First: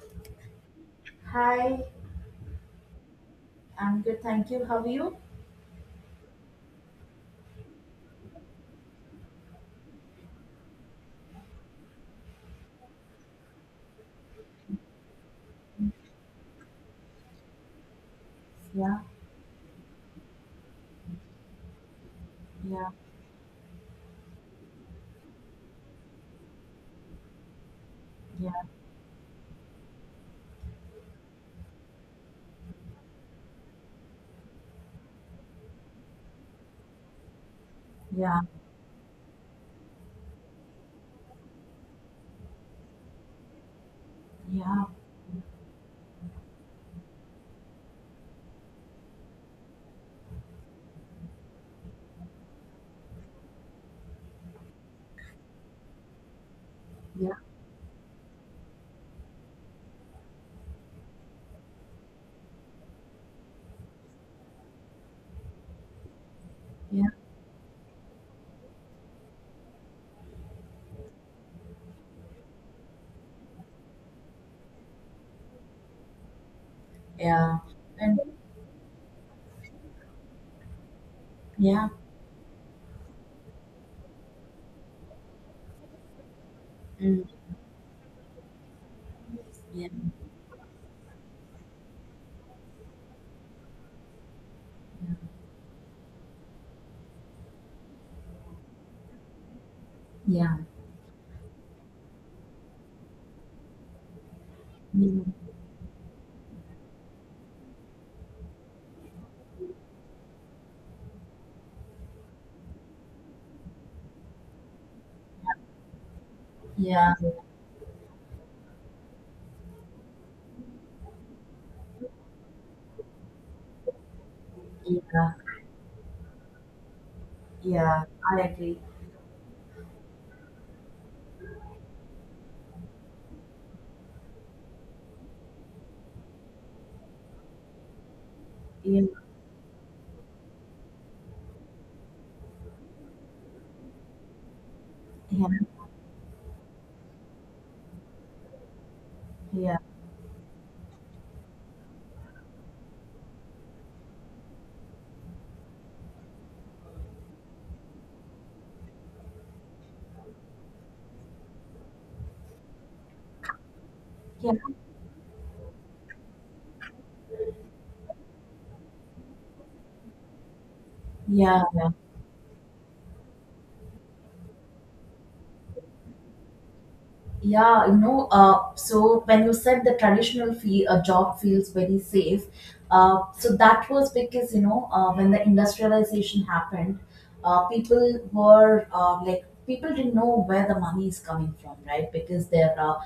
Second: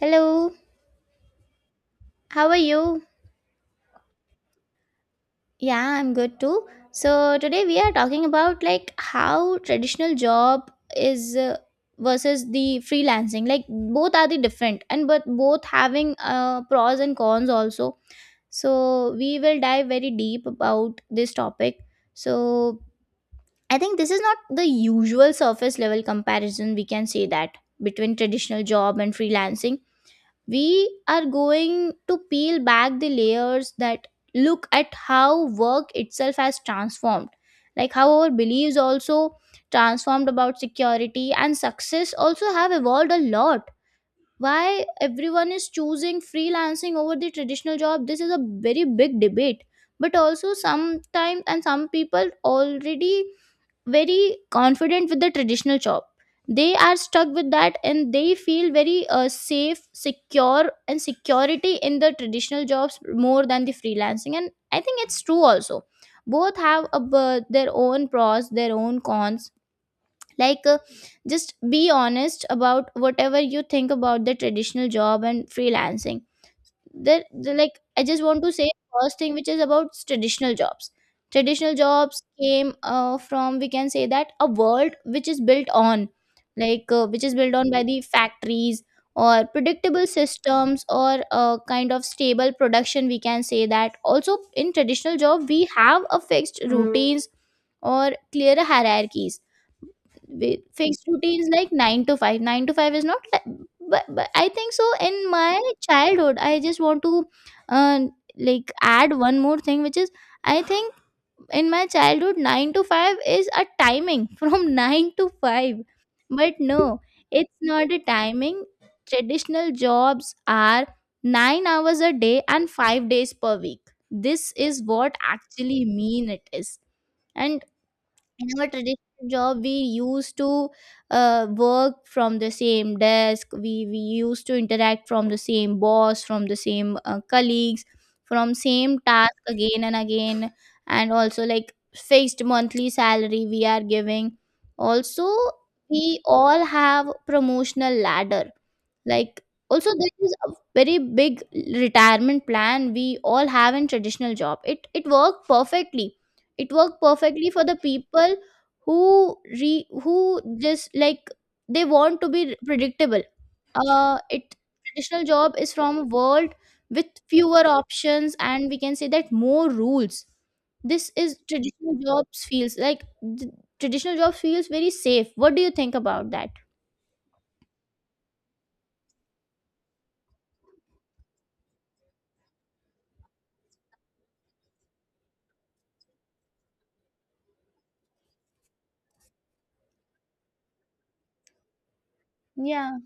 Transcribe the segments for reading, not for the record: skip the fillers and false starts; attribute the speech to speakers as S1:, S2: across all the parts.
S1: Hello,
S2: Hi,
S1: how are you?
S2: I'm good, thank you. How are you?
S1: Yeah, I'm good too. So today we are talking about like how traditional job is, versus the freelancing. Like both are the different and but both having pros and cons also.
S2: Yeah,
S1: So we will dive very deep about this topic. So
S2: yeah,
S1: I think this is not the usual surface level comparison, we can say that, between
S2: yeah,
S1: traditional job and freelancing. We are going to peel back the layers, that look at how work itself has transformed, like how our
S2: yeah,
S1: beliefs also transformed about security and success also have evolved a lot.
S2: yeah,
S1: Why everyone is choosing freelancing over the traditional job? This is a very big debate. But also, sometimes and some people already very confident with the traditional job, they are stuck
S2: yeah,
S1: with that and they feel very safe, secure and security in the traditional jobs more than the freelancing, and I think it's true also. Both have
S2: yeah,
S1: their own pros, their own cons. like uh, just be honest about whatever you think about the traditional job and freelancing.
S2: yeah,
S1: Like I
S2: and
S1: just want to say first thing, which is about traditional jobs. Traditional
S2: yeah,
S1: jobs came, from, we can say that, a world which is built on,
S2: mm,
S1: which is built on by the factories, or
S2: yeah, yeah,
S1: predictable systems, or a kind of stable production, we can say that. Also, in traditional job we have a fixed routines, or clear hierarchies,
S2: yeah,
S1: with fixed routines like 9 to 5 is not like, but I think so, in my childhood I just want to uh, like add one more thing, which is, I think, in my childhood 9 to 5 is a timing from 9 to 5. But no,
S2: yeah, yeah,
S1: it's not a timing. Traditional jobs are 9 hours a day and 5 days per week. This is what
S2: yeah,
S1: actually mean it is. And
S2: yeah, I
S1: in our
S2: agree.
S1: traditional job, we used to work from the same desk, we used to interact from the same boss, from the same colleagues, from same
S2: Yeah,
S1: task again and again. And also like fixed monthly salary we are giving also.
S2: yeah,
S1: We all have promotional ladder, like,
S2: yeah,
S1: also there is a very big retirement plan we all have in traditional job. It worked perfectly, it worked perfectly for the people who re who just like, they want to be predictable.
S2: yeah,
S1: It Traditional job is from a world with fewer options and, we can say that, more rules. This is
S2: yeah.
S1: traditional jobs feels like. th- Traditional jobs feels very safe. What do you think about that?
S2: Yeah, so when you said the traditional fee, a job feels very safe, so that was because, when the industrialization happened, people didn't know where the money is coming from, right? Because their
S1: Yeah,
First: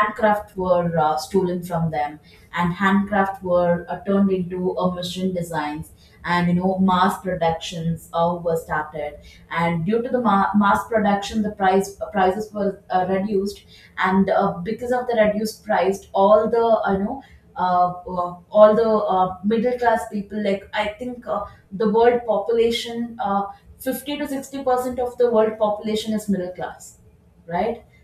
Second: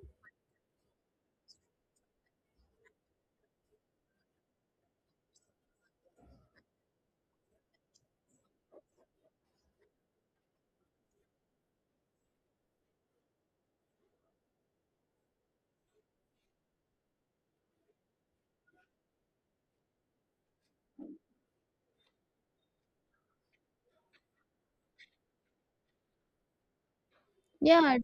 S2: handcraft were stolen from them, and handcraft were turned into a machine designs, and, mass productions were started. And due to the mass production, the prices were reduced, and because of the reduced price, all the uh, uh, all the middle class people, like I think, the world population 50 to 60% of the world population is middle class, right?
S1: yeah,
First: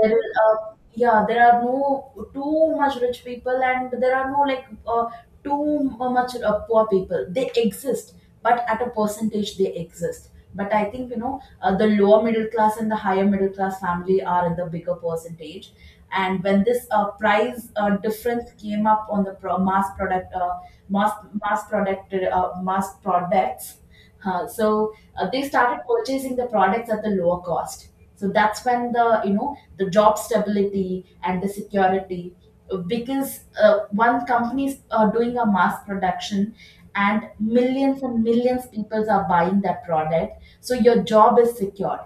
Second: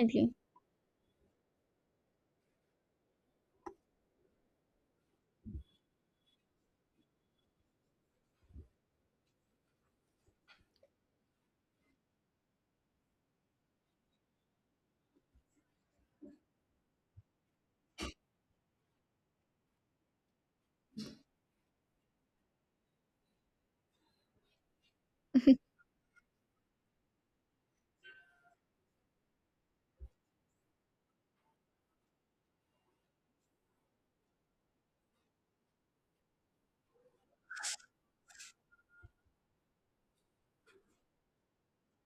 S2: There is, uh, yeah, there are no too much rich people, and there are no, like, too much poor people. They exist, but at a percentage they exist. But I think, the lower middle class and the higher middle class family are in the bigger percentage. And when this price difference came up on the pro- mass product, mass mass product, mass products. Huh. So they started purchasing the products at the lower cost. So that's when the you know the job stability and the security, because one company is doing a mass production, and millions people are buying that product. So your job is secured.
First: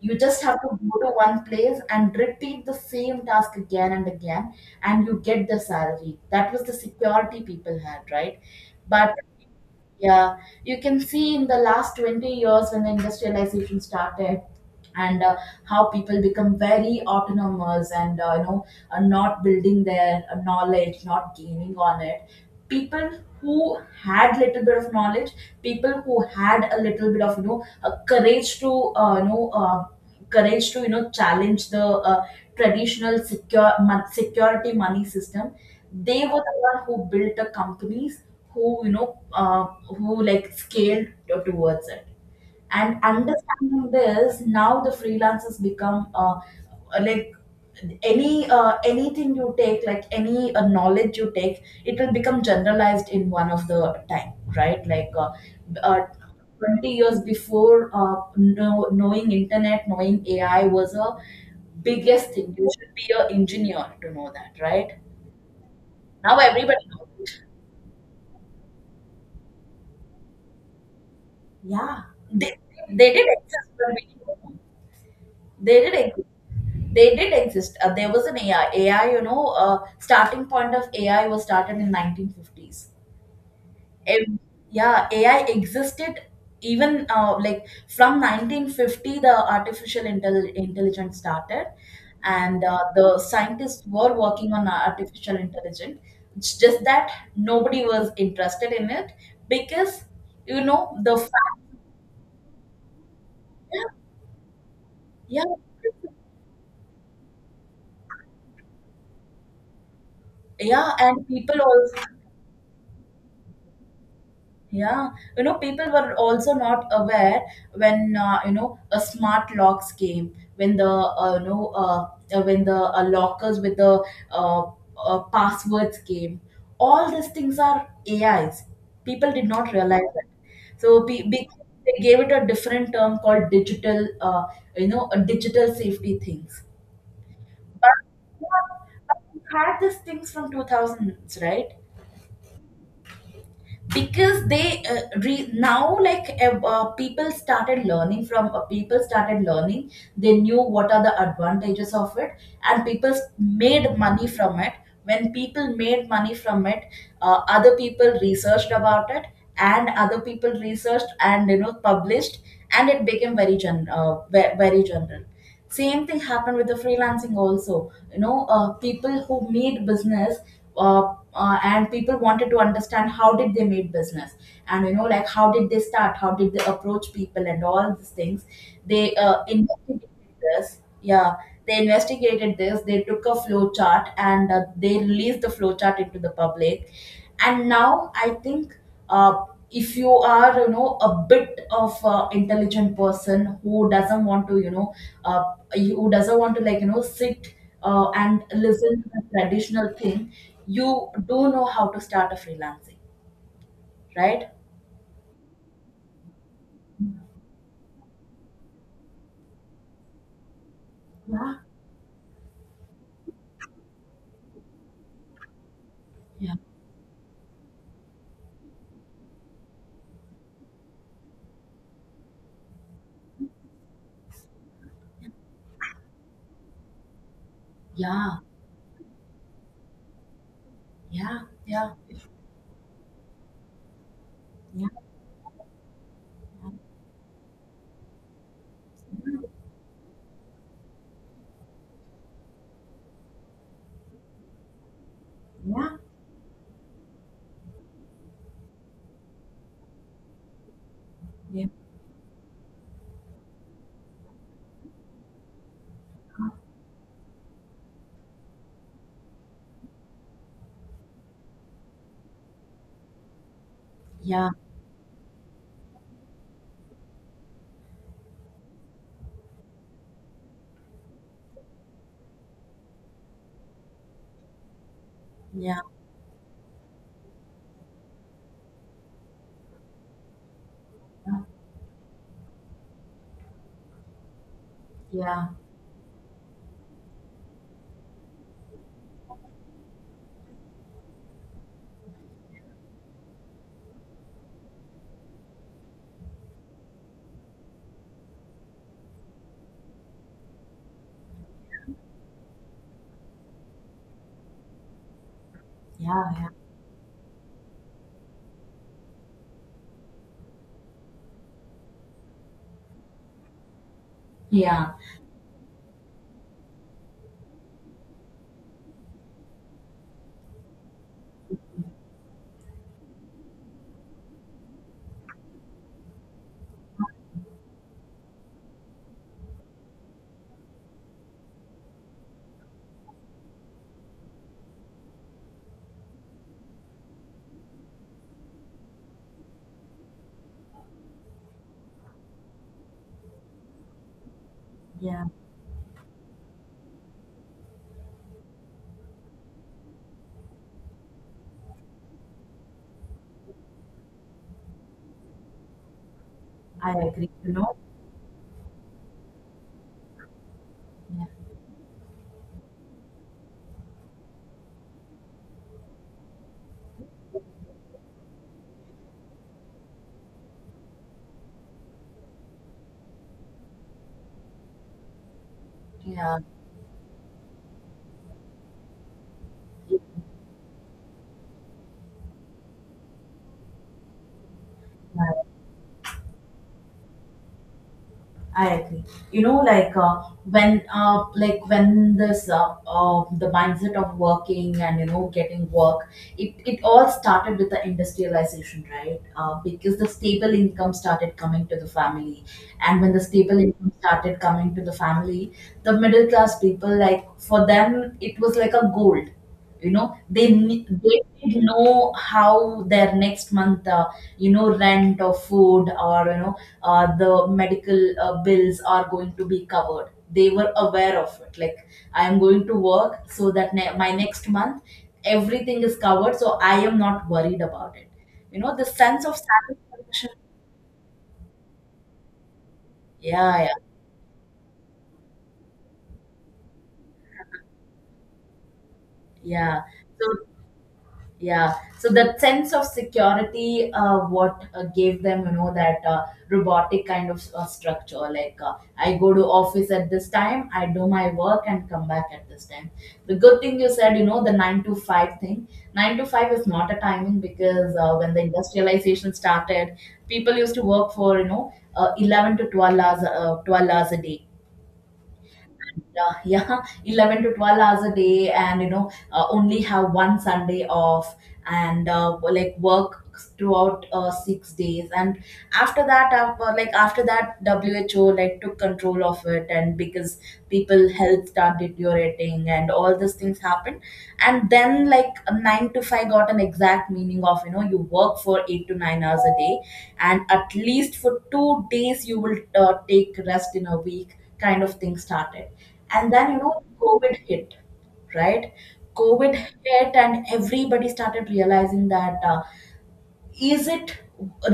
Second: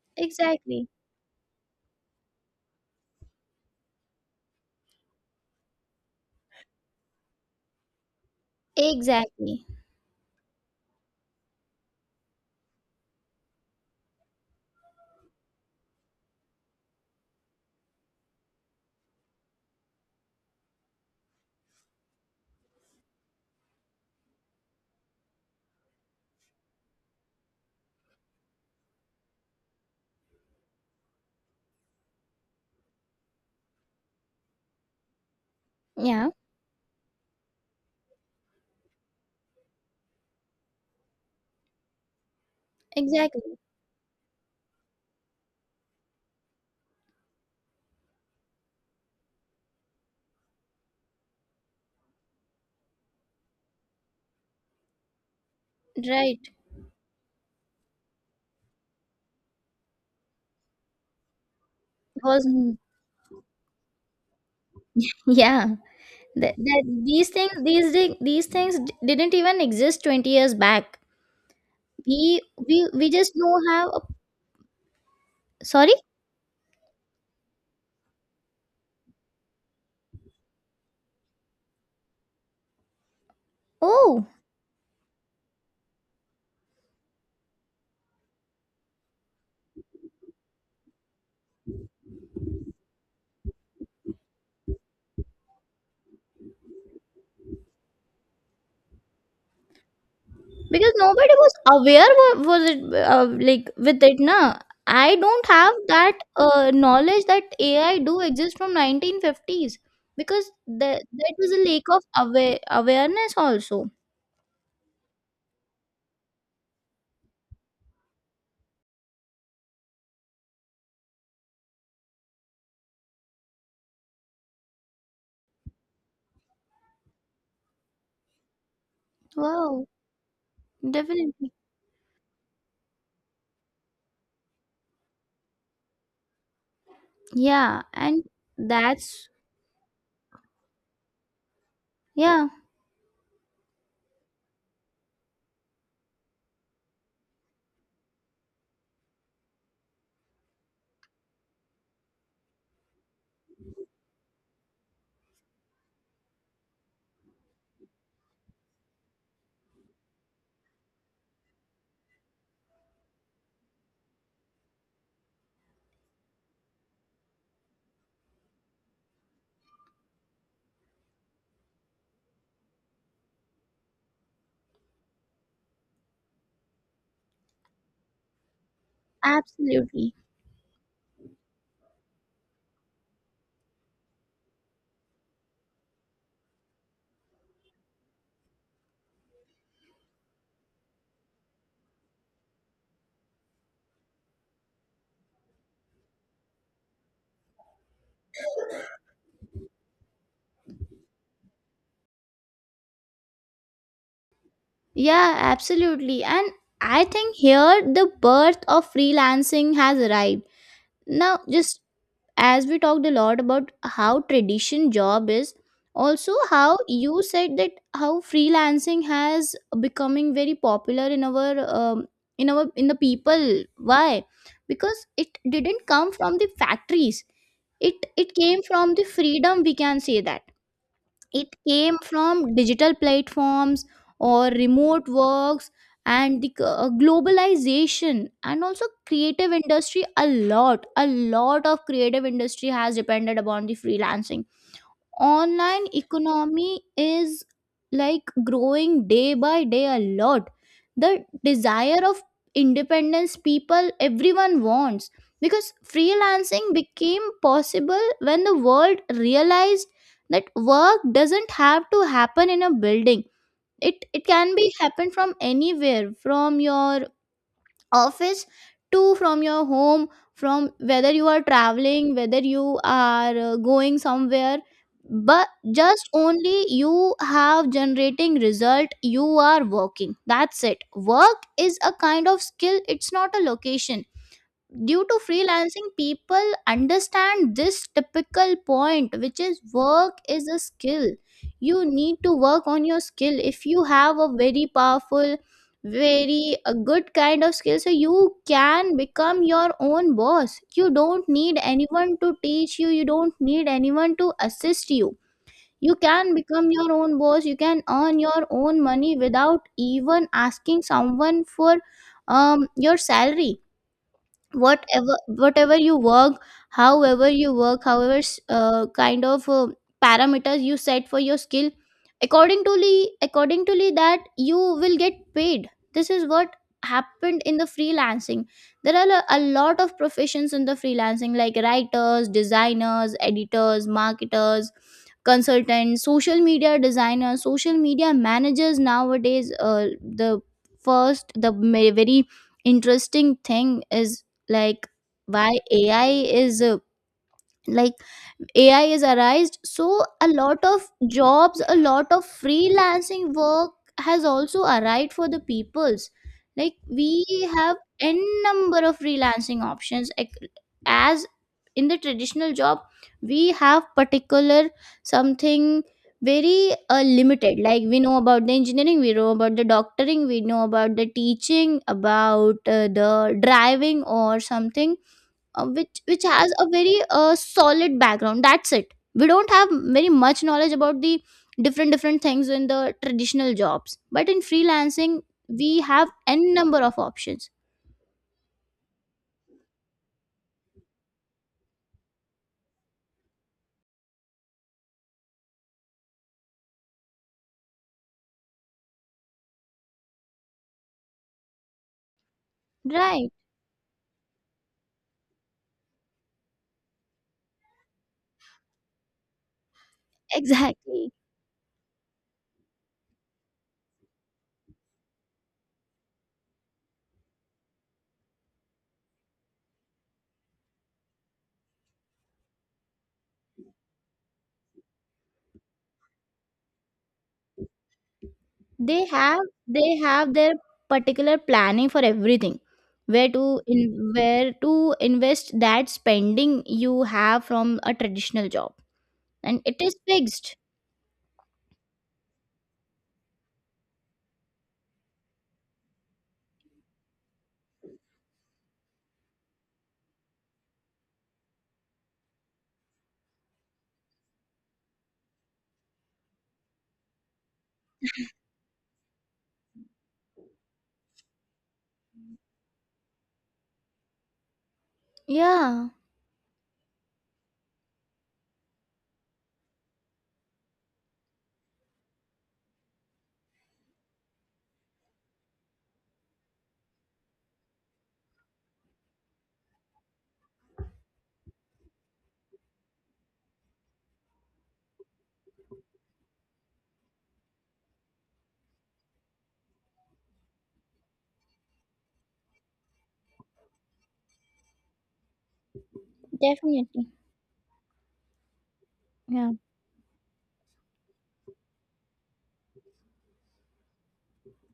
S2: You just have to
S1: Exactly.
S2: go to one place and repeat the same task again and again, and you get the salary. That was the security people had, right? But
S1: Exactly.
S2: yeah, you can see in the last 20 years when the industrialization started, and how people become very autonomous and not building their knowledge, not gaining on it. People who had little bit of knowledge, people who had a little bit of courage to, uh, you know uh, challenge the traditional security money system. They
S1: Yeah,
S2: were the one who built the companies, who like, scaled towards it. And
S1: exactly.
S2: understanding this, now the freelancers become, like, anything you take, like, any knowledge you take, it will become generalized in one of the time. Right? Like, uh,
S1: Right.
S2: 20 years before, knowing internet, knowing AI was a biggest
S1: Was
S2: thing. You should be an engineer to know that, right?
S1: Yeah.
S2: Now
S1: That,
S2: everybody
S1: that these
S2: knows.
S1: things these di- these things d- didn't even exist 20 years back.
S2: Yeah.
S1: We
S2: They,
S1: we
S2: they did
S1: just know
S2: exist
S1: how
S2: when
S1: a-
S2: we were young. They
S1: Sorry?
S2: did exist. They did exist. There was an AI. AI, starting point of AI was started in 1950s.
S1: Oh,
S2: Ev- yeah, AI existed even like, from 1950, the artificial intelligence started, and the scientists were working on artificial intelligence. It's just that nobody was interested in it, because,
S1: because
S2: the
S1: nobody was aware, was it, like,
S2: Yeah,
S1: with it na. I
S2: yeah,
S1: don't have that knowledge that AI do exist from 1950s, because
S2: yeah, and
S1: that was
S2: people
S1: a lack
S2: also,
S1: of awareness also.
S2: yeah, people were also not aware when, a smart locks came, when the lockers with the uh, passwords came. All these things are AIs. People did not
S1: Wow,
S2: realize that. So,
S1: definitely.
S2: they gave it a different term called digital, a digital safety things.
S1: Yeah,
S2: But,
S1: and
S2: yeah, but
S1: that's,
S2: we had these things from 2000s, right?
S1: yeah,
S2: Because they now, like, people started learning, they knew what are the advantages of it, and people made money from it. When people made money from it, other people researched about it, and other people researched and, you know, published, and it became very very general. Same thing happened with the freelancing also. People who made business, and people wanted to understand how did they made business, and, you know, like, how did they start, how did they approach people, and all these things. They
S1: absolutely.
S2: investigated this, yeah. They investigated this, they took a flow chart, and they released the flow chart into the public. And now I think, uh, if you are, you know, a bit of intelligent person who doesn't want to uh, like, you know, sit and listen to the traditional thing, you do know how to start a freelancing, right?
S1: Yeah, absolutely. And I think here the birth of freelancing has arrived. Now,
S2: Yeah,
S1: just as we talked a lot about how tradition job is, also
S2: yeah,
S1: how you said that how freelancing has becoming very popular in our, in the people. Why? Because it didn't come from the factories. It
S2: yeah,
S1: came from the freedom. We can say that
S2: yeah,
S1: it
S2: yeah,
S1: came from digital platforms or
S2: yeah,
S1: remote works, and the globalization, and also creative industry. A lot of creative industry has depended upon the freelancing.
S2: yeah,
S1: Online
S2: yeah,
S1: economy is like growing day by day a lot. The
S2: yeah, yeah, yeah,
S1: desire of independence, people, everyone wants, because freelancing became possible when the world realized that work doesn't have to happen in a building. It
S2: yeah,
S1: can be happen from anywhere, from your office, two, from your home, from whether you are traveling, whether you are going somewhere. But
S2: yeah.
S1: just only you have generating result, you are working, that's it. Work is a kind of skill, it's not a location. Due to freelancing, people understand this typical point, which is work is a skill. You need to work on your skill. If you have a very powerful, very a good kind of skill, so you can become your own boss. You don't need anyone to teach you, you don't need anyone to assist you. You can become your own boss, you can earn your own money without even asking someone for, your salary.
S2: Yeah,
S1: Whatever, whatever you work, however you work, however kind of parameters you set for your skill, that you will get paid. This is what happened in the freelancing. There are a lot of professions in the freelancing, like writers, designers, editors, marketers, consultants, social media designers, social media managers. Nowadays, the first, very interesting thing is like,
S2: yeah.
S1: why AI is, like arised, so a lot of jobs, a lot of freelancing work has also arrived for the peoples. Like
S2: I
S1: we
S2: agree. You know,
S1: have n number of freelancing options, like,
S2: yeah,
S1: as in the traditional job we have particular something very limited. Like we know about the engineering, we know about the doctoring, we know about the teaching, about the driving, or something which
S2: yeah,
S1: has a very solid background, that's it. We don't have very much knowledge about the different different things in the traditional jobs, but in freelancing
S2: yeah.
S1: we have n number of options.
S2: I agree. You know, like, when this, the mindset of working and, you know, getting work, it all started with the industrialization, right? Because the stable income started coming to the family, and when the
S1: Right,
S2: stable income started coming to the family, the middle class people, like, for them, it was like a gold. You know, they ne-
S1: exactly.
S2: they didn't know how their next month. You know, rent or food or, you know, the medical bills are going to be covered. They were aware of it, like, I am going to work so that my next month everything is covered, so I am not worried about it. You know, the
S1: they
S2: sense of
S1: have they
S2: satisfaction.
S1: have their particular planning for everything, where
S2: Yeah,
S1: to
S2: yeah,
S1: in where to invest that spending you have from a traditional job, and it
S2: yeah.
S1: is
S2: So.
S1: fixed.
S2: Yeah. So that sense of security, what gave them, you know, that robotic kind of structure. Like, I go to office at this time, I do my work and come back at this time. The good thing you said, you know, the 9 to 5 thing. 9 to 5 is not a timing, because, when the industrialization started, people used to work for, you know, 11 to 12 hours, 12 hours a day.
S1: Yeah,
S2: Yeah, yeah. 11 to 12 hours a day, and, you know, only have one Sunday off, and like, work throughout 6 days, and after that, who, like, took control of it, and because people health start deteriorating and all these things happen, and then, like, 9 to 5 got an exact meaning of, you know, you work for 8 to 9 hours a day, and at least for 2 days you will take rest in a week, kind of thing started. And then, you know,
S1: definitely.
S2: COVID hit, right?
S1: Yeah,
S2: COVID hit, and everybody started realizing that, is it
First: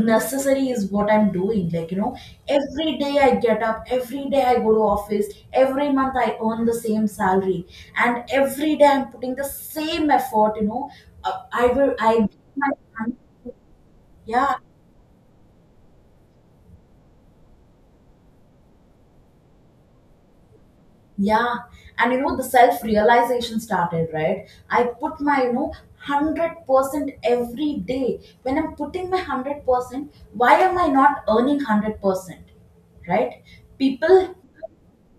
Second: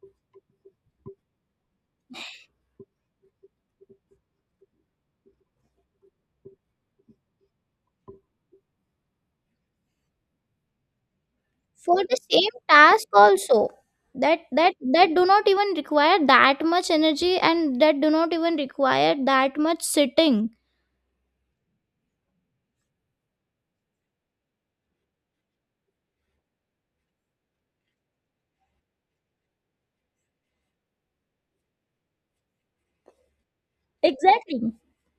S2: necessary, is what I'm doing. Like, you know, every day I get up, every day I go to office, every month I earn the same salary, and every day I'm putting the same effort, you know, I will,
S1: for
S2: I,
S1: the same
S2: my.
S1: task also. that
S2: Yeah.
S1: that that do not even require that much energy, and that do not even require that much sitting.
S2: Yeah, and, you know, the self realization started, right. I put my, you know, 100% every day. When I'm putting my 100%, why am I not earning 100%? Right? People
S1: Exactly.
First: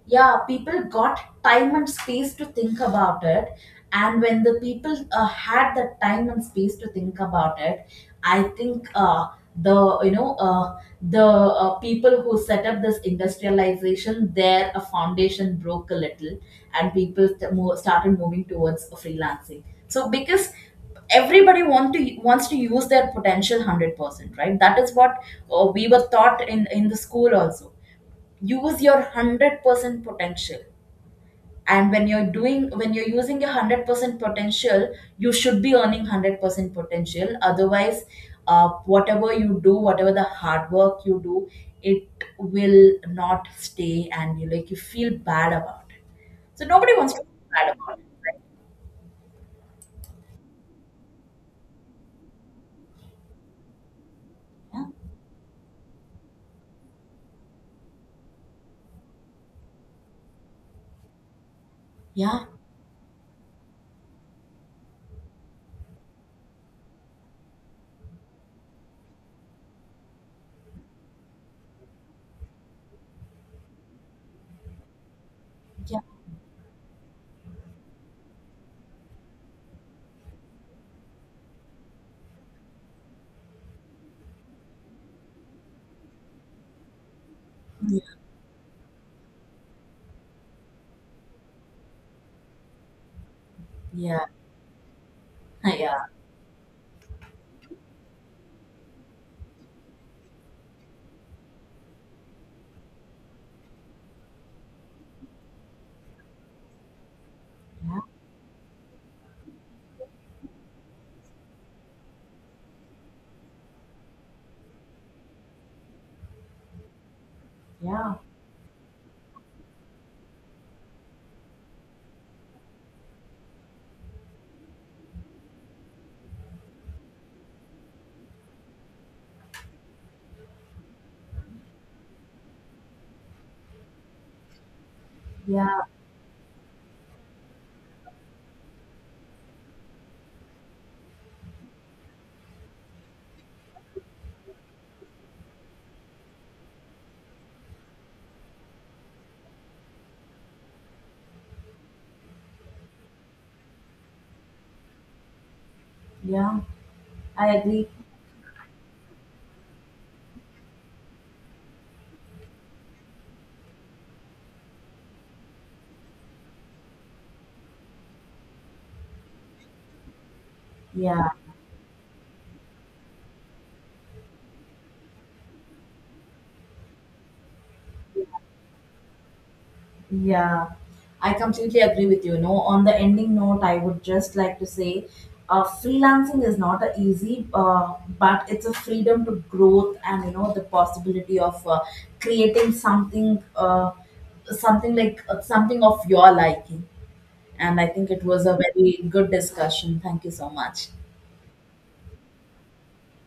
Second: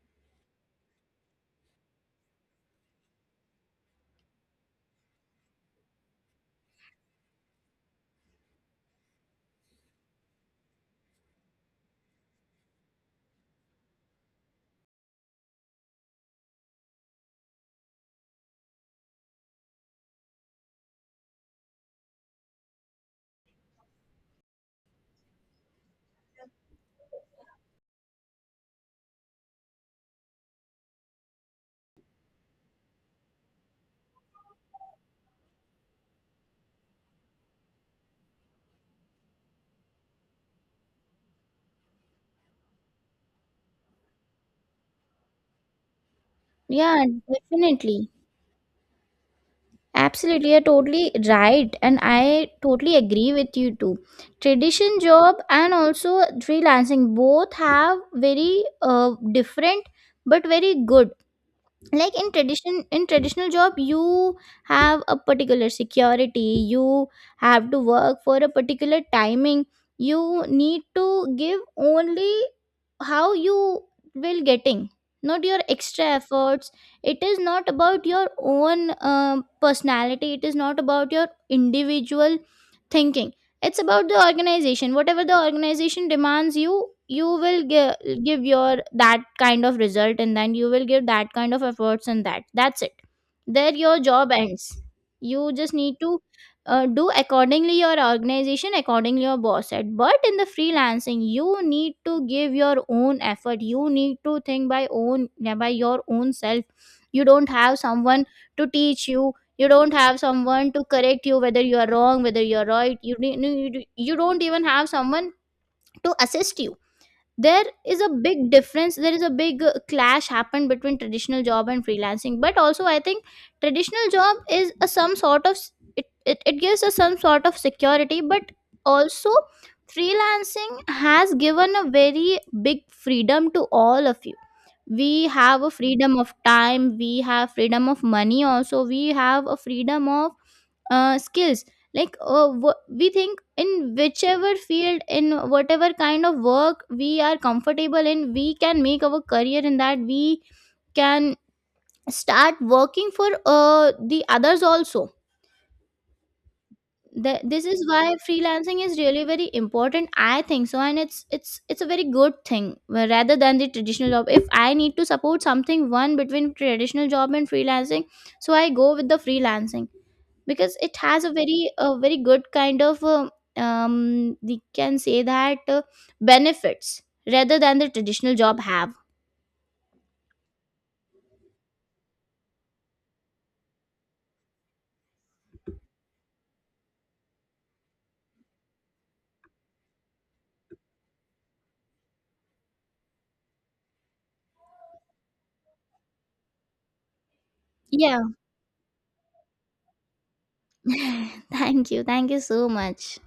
S2: yeah people got time and space to think about it, and when the people had the time and space to think about it, I think, the you know the people who set up this industrialization, their foundation broke a little, and people started moving towards freelancing. So, because everybody wants to use their potential 100%, right, that is what, we were taught in the school also. Use your 100% potential, and when you're using your 100% potential, you should be earning 100% potential. Otherwise, whatever you do, whatever the hard work you do, it will not stay, and you, like, you feel bad about it. So nobody
S1: Yeah,
S2: wants to feel bad about it,
S1: definitely, absolutely, you're totally right and I totally agree with you too.
S2: right?
S1: Tradition job and also freelancing, both have very different, but very good. Like,
S2: Yeah,
S1: in traditional job you have a particular security, you have to work for a particular timing, you need to give only how you will getting, not your
S2: yeah,
S1: extra efforts. It is not about your own, um, personality, it is not about your individual thinking. It's about the organization. Whatever the organization demands you, you will
S2: yeah,
S1: give your that kind of result, and then you will give that kind of efforts, and that's it. There your
S2: yeah,
S1: job ends. You just
S2: yeah,
S1: need
S2: yeah,
S1: to do accordingly your organization, accordingly your boss said. But in the freelancing, you need to give your own effort, you need to think by own, by your own self. You don't have
S2: yeah,
S1: someone to teach you, you don't have someone to correct you, whether you are wrong, whether you are right. you ne- ne- you d- You don't even have someone to assist you. There is a
S2: yeah,
S1: big difference, there is a big clash happened between traditional job and freelancing. But also I think traditional job is a some sort of it gives us some sort of security, but also freelancing has given a very big freedom to all of you. We have a
S2: yeah,
S1: freedom of time, we have freedom of money also, we have a freedom of skills. We think in whichever field, in whatever kind of work we are comfortable in, we can make our career in that. We can start working for the others also.
S2: yeah. I
S1: This is
S2: agree.
S1: why freelancing is really very important, I think so. And it's a very good thing. Rather than the traditional job, if I need to support something, one between traditional job and freelancing, so I go with the freelancing, because it has
S2: Yeah.
S1: a very, good kind of, uh, we can say that, benefits, rather than the traditional job have.
S2: Yeah, I completely agree with you. No, on the ending note, I would just like to say, freelancing is not a easy, but it's a freedom to growth, and, you know, the possibility of, creating something, something like, something of your liking. And I think
S1: Yeah.
S2: it was a very good discussion. Thank you so much.
S1: Thank you, thank you so much.